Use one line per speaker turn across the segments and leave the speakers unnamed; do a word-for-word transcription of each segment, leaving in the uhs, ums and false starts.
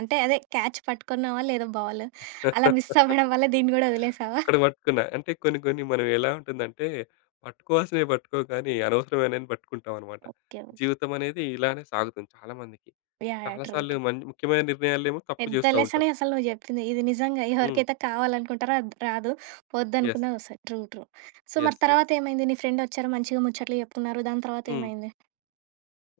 అంటే అదే క్యాచ్ పట్టుకున్నావా లేదా బాలు? అలా మిస్ అవ్వడం వల్ల దీన్ని కూడా వదిలేసావా?
అక్కడ పట్టుకున్న. అంటే కొన్ని కొన్ని మనం ఎలా ఉంటుందంటే పట్టుకోవాల్సినవి పట్టుకోం కానీ అనవసరమైనవన్ని పట్టుకుంటావనమాట.
ఓకే.
జీవితమనేది ఇలానే సాగుతుంది చాలా మందికి.
యాహ్! యాహ్!
చాలా
ట్రూ.
సార్లు
ట్రూ.
మన్ ముఖ్యమైన నిర్ణయాలేమో తప్పు
పెద్ద
చేస్తా ఉంటాం.
లెసనే అసలు నువ్వు చెప్పింది ఇది నిజంగా
హ్మ్.
ఎవరికైతే కావాలనుకుంటారో అది రాదు
యెస్.
వద్దనుకున్నది వస్తయి. ట్రూ. ట్రూ. సో, మరి
యెస్. యెస్.
తర్వాత ఏమైంది? నీ ఫ్రెండొచ్చారు మంచిగా ముచ్చట్లు చెప్పుకున్నారు. దాని
హ్మ్.
తర్వాతేమైంది?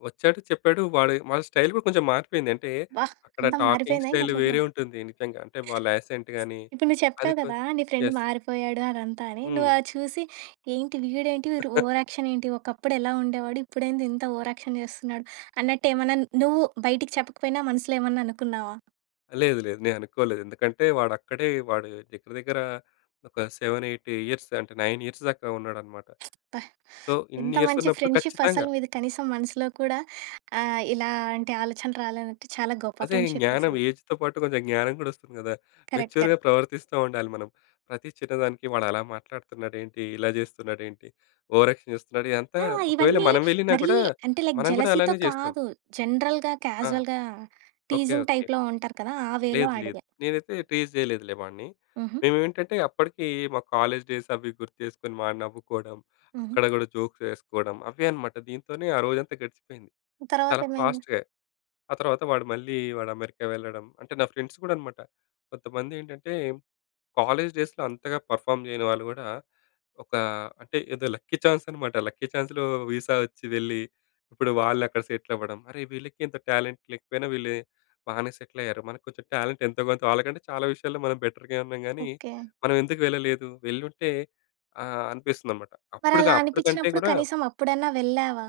వచ్చాడు. చెప్పాడు. వాడి, వాడి స్టైల్ కూడా కొంచెం మారిపోయింది. అంటే
వాహ్!
అక్కడ
అంతా
టాకింగ్
మారిపోయిందా ఏంది?
స్టైలు
అట్లయితే!
వేరే ఉంటుంది నిజంగా. అంటే వాళ్ళ యాసెంట్ గాని
ఇప్పుడు నువ్వు
అది
చెప్తావు కదా!
కొద్
నీ ఫ్రెండ్
యెస్.
మారిపోయాడు అదంతా అని. నువ్వు
హ్మ్.
అది చూసి ఏంటి? వీడేంటి? వీడు ఓవర్ యాక్షన్ ఏంటి? ఒకప్పుడెలా ఉండేవాడు? ఇప్పుడేంది ఇంత ఓవర్ యాక్షన్ చేస్తున్నాడు? అన్నట్టేమన్నా నువ్వు బయటికి చెప్పకపోయినా మనసులో ఏమన్నా అనుకున్నావా?
లేదు. లేదు. నేననుకోలేదు. ఎందుకంటే వాడు అక్కడే వాడు దగ్గర దగ్గర ఒక సెవెన్ ఎయిట్ ఇయర్స్ అంటే నైన్ ఇయర్స్ దాక ఉన్నాడన్నమాట.
అబ్బా!
సో, ఇన్ని
ఎంత
ఇయర్స్
మంచి
ఉన్నప్పుడు
ఫ్రెండ్‌షిప్
ఖచ్చితంగా.
అసలు మీది కనీసం మనసులో కూడా ఆహ్, ఇలాంటి ఆలోచన రాలేదంటే చాలా గొప్ప
అదే
ఫ్రెండ్‌షిప్
జ్ఞానం
అసలు.
ఏజ్‌తో పాటు కొంచెం జ్ఞానం కూడా వస్తుంది కదా!
కరెక్ట్. కరెక్ట్.
మెచ్యూర్‌గా ప్రవర్తిస్తా ఉండాలి మనం. ప్రతి చిన్నదానికి వాడలా మాట్లాడుతున్నాడేంటి? ఇలా చేస్తున్నాడేంటి? ఓవర్ యాక్షన్ చేస్తున్నాడు. ఇదంతా
ఆ!
ఒకవేళ
ఇవన్నీ
మనం వెళ్ళినా
మరీ
కూడా
అంటే లైక్
మనం గూడా
జలసీతో
అలానే చేస్తాం.
కాదు. జనరల్‌గా,
ఆ!
క్యాజువల్‌గా
ఓకే.
Teasing
okay.
టైప్‌లో ఉంటారు కదా! ఆ వేలో
లేదు. లేదు.
అడిగా.
నేనైతే టీజ్ చేయలేదులే వాడిని.
హుహు.
మేమేంటంటే అప్పటికీ మా కాలేజ్ డేస్ అవీ గుర్తు చేసుకొని వాడు నవ్వుకోవడం.
హుహు.
అక్కడ కూడా జోక్స్ వేసుకోవడం అవే అన్నమాట. దీంతోనే ఆ రోజంతా గడిచిపోయింది.
తర్వాత
చాలా
ఏమైంది?
ఫాస్ట్‌గా. ఆ తర్వాత వాడు మళ్ళీ వాడు అమెరికా వెళ్ళడం అంటే నా ఫ్రెండ్స్ కూడా అన్నమాట. కొంతమందేంటంటే కాలేజ్ డేస్‌‌లో అంతగా పర్‌ఫార్మ్ చేయని వాళ్ళు కూడా ఒక అంటే ఏదో లక్కీ చాన్స్ అన్నమాట. లక్కీ చాన్స్‌లో విసా వచ్చి వెళ్లి ఇప్పుడు వాళ్ళక్కడ సెటిలవ్వడం. అరే! వీళ్ళకి ఇంత టాలెంట్ లేకపోయినా వీళ్ళు బానే సెటిలయ్యారు. మనకు కొంచెం టాలెంట్ ఎంతో కొంత వాళ్ళకంటే చాలా విషయాల్లో మనం బెటర్‌గా ఉన్నాం గానీ
ఓకే.
మనం ఎందుకు వెళ్ళలేదు? వెళ్లుంటే ఆహ్, అనిపిస్తుందనమాట. అప్పుడుగా
మరలా
అప్పుడు కంటే
అనిపించినప్పుడు
గూడా
కనీసం అప్పుడన్నా వెళ్ళావా?